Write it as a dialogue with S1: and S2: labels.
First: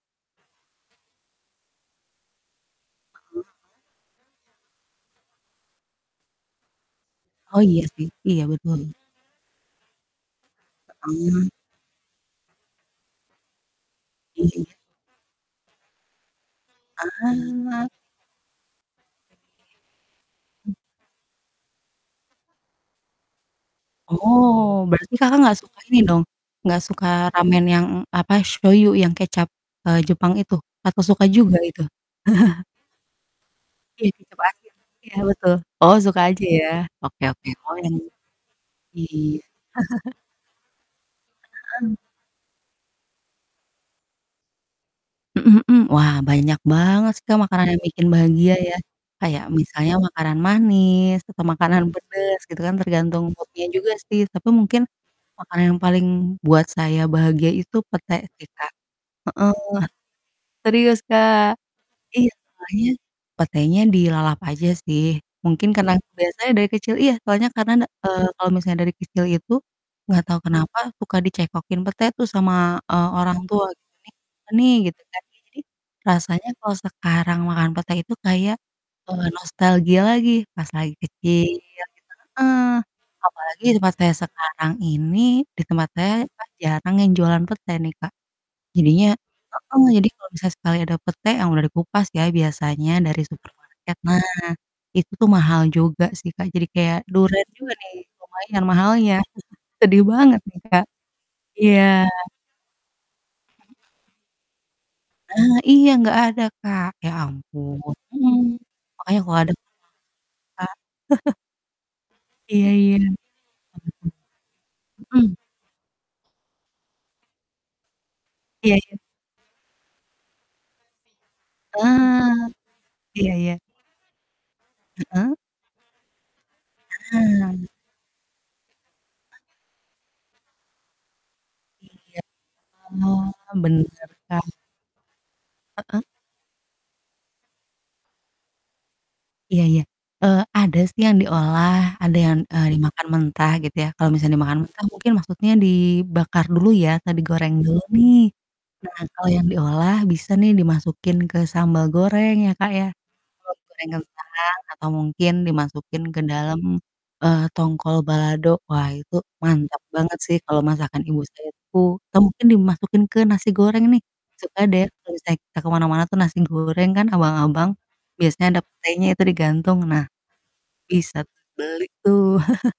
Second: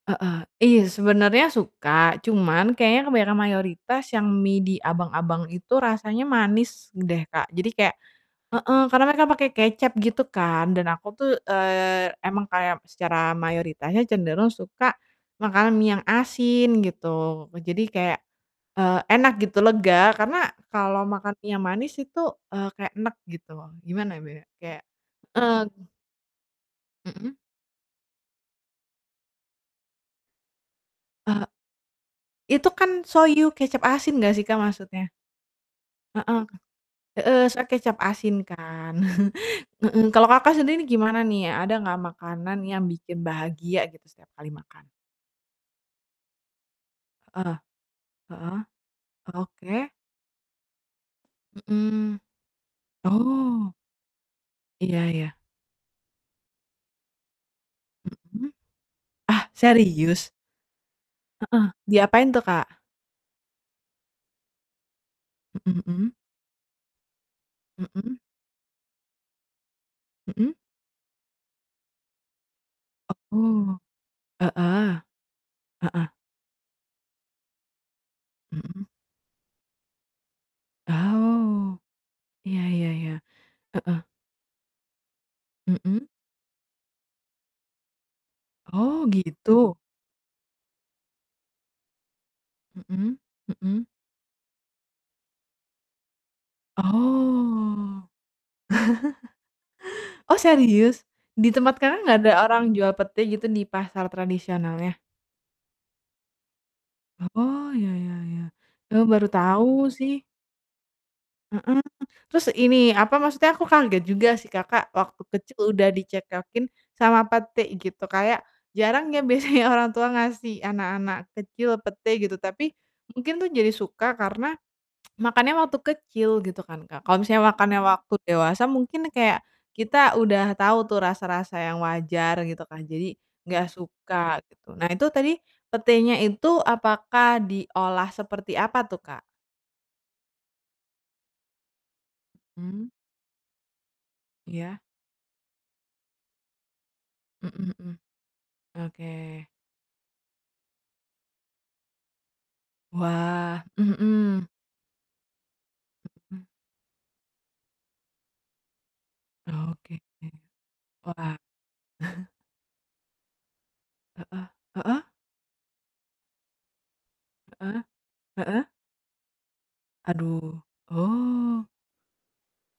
S1: Heeh, iya sebenarnya suka, cuman kayaknya kebanyakan
S2: [unintelligible]
S1: mayoritas yang mie di abang-abang itu rasanya manis deh Kak,
S2: Oh
S1: jadi
S2: iya
S1: kayak
S2: sih. Iya
S1: heeh,
S2: betul.
S1: karena mereka pakai kecap gitu kan, dan aku tuh,
S2: Hmm.
S1: eee, emang kayak secara mayoritasnya
S2: Iya
S1: cenderung
S2: ya.
S1: suka makanan mie yang asin gitu. Jadi
S2: Ah.
S1: kayak, eee, enak gitu, lega, karena
S2: M
S1: kalau makan mie yang manis itu, eee, kayak enek gitu. Gimana bilangnya, kayak,
S2: Oh, berarti Kakak enggak
S1: eee
S2: suka ini dong, enggak suka
S1: Mhm.
S2: ramen yang apa, shoyu, yang kecap, eee Jepang itu? Apa suka
S1: Eee,
S2: juga itu?
S1: itu kan shoyu kecap
S2: Iya
S1: asin enggak
S2: kecap
S1: sih Kak,
S2: asin,
S1: maksudnya?
S2: iya betul. Oh suka aja
S1: Heeh.
S2: ya, oke
S1: Heeh,
S2: oke.
S1: soalnya
S2: Oh yang
S1: kecap asin kan.
S2: iya.
S1: Heeh, kalau Kakak sendiri ini gimana nih ya, ada
S2: Mhm.
S1: enggak makanan yang bikin bahagia gitu setiap kali makan?
S2: Mhm mhm. Wah, banyak banget sih Kak,
S1: Heeh.
S2: makanan yang bikin bahagia
S1: Heeh.
S2: ya. Kayak
S1: Oke.
S2: misalnya makanan manis atau makanan
S1: Mhm.
S2: pedes gitu kan, tergantung mood-nya
S1: Oh.
S2: juga sih. Tapi mungkin
S1: Iya iya.
S2: makanan yang paling buat saya bahagia itu pete sih
S1: Mhm.
S2: Kak.
S1: Ah,
S2: Heeh.
S1: serius?
S2: Serius Kak.
S1: Heeh, diapain
S2: Iya
S1: tuh Kak?
S2: makannya, petenya dilalap aja sih. Mungkin
S1: Mhm
S2: karena
S1: mhm.
S2: kebiasa aja dari kecil iya soalnya karena na
S1: Mhm.
S2: eee kalau misalnya dari kecil itu, enggak tau
S1: Mhm.
S2: kenapa suka dicekokin pete tuh sama, eee, orang tua.
S1: Oh.
S2: ini nih, gitu
S1: Heeh.
S2: kan, ya jadi
S1: Heeh.
S2: rasanya kalau sekarang makan pete itu kayak,
S1: Mhm.
S2: eee, nostalgia lagi, pas lagi kecil
S1: Oh,
S2: gitu. Heeh.
S1: iya iya iya.
S2: Apalagi tempat
S1: Heeh.
S2: saya sekarang ini, di tempat
S1: Mhm.
S2: saya kan jarang yang jualan pete nih Kak.
S1: Oh,
S2: Jadinya
S1: gitu.
S2: heeh, jadi kalau misal sekali ada pete, yang udah dikupas ya biasanya
S1: Mhm
S2: dari
S1: mhm.
S2: supermarket, nah, itu mahal juga sih Kak. Jadi
S1: Oh.
S2: kayak duren juga nih lumayan mahalnya, sedih
S1: Oh,
S2: banget nih Kak.
S1: serius? Di tempat
S2: Iya.
S1: Kakak enggak ada orang jual pete gitu di pasar
S2: [unintelligible]
S1: tradisionalnya?
S2: Ah, iya enggak ada Kak, ya
S1: Oh, ya
S2: ampun.
S1: ya
S2: Mhm,
S1: ya. Eee,
S2: makanya
S1: baru
S2: kalau ada [unintelligible]
S1: tahu sih.
S2: Kak,
S1: Mhm. Terus
S2: Iya iya.
S1: ini,
S2: Mhm
S1: apa maksudnya aku kaget juga sih Kakak
S2: mhm.
S1: waktu
S2: Mhm.
S1: kecil udah dicekokin sama pete gitu, kayak
S2: Iya ya.
S1: jarang ya biasanya orang tua ngasih anak-anak kecil pete gitu.
S2: Ah,
S1: Tapi
S2: iya
S1: mungkin tuh
S2: iya.
S1: jadi suka karena,
S2: Heeh.
S1: makannya waktu kecil gitu kan Kak, kalau misalnya
S2: Ah.
S1: makannya waktu dewasa mungkin kayak, kita udah tahu tuh rasa-rasa yang wajar gitu kan,
S2: Iya.
S1: jadi
S2: Oh,
S1: enggak
S2: bener
S1: suka
S2: Kak.
S1: gitu. Nah itu tadi
S2: Heeh.
S1: petenya itu apakah diolah seperti apa tuh Kak?
S2: Iya iya. Eee, ada sih yang diolah, ada yang, eee,
S1: Hmm.
S2: dimakan mentah gitu ya. Kalau misalnya dimakan
S1: Iya.
S2: mentah mungkin maksudnya dibakar dulu ya atau digoreng
S1: Mhm
S2: dulu
S1: mhm.
S2: nih. Nah kalau yang
S1: Oke.
S2: diolah bisa nih dimasukin ke sambal goreng ya Kak, ya, atau
S1: Wah,
S2: goreng
S1: mmm, mhm.
S2: kentang atau mungkin dimasukin ke
S1: Mhm.
S2: dalam, eee, tongkol balado, wah itu mantap
S1: Oke.
S2: banget sih kalau masakan ibu
S1: Wah.
S2: saya tuh, atau mungkin dimasukin ke nasi goreng nih,
S1: Heeh,
S2: suka deh
S1: heeh.
S2: kalau misalnya kita ke mana-mana tuh nasi goreng kan, abang-abang
S1: Heeh,
S2: biasanya ada
S1: heeh.
S2: petenya itu digantung. Nah
S1: Aduh.
S2: bisa tuh
S1: Oh.
S2: beli tuh.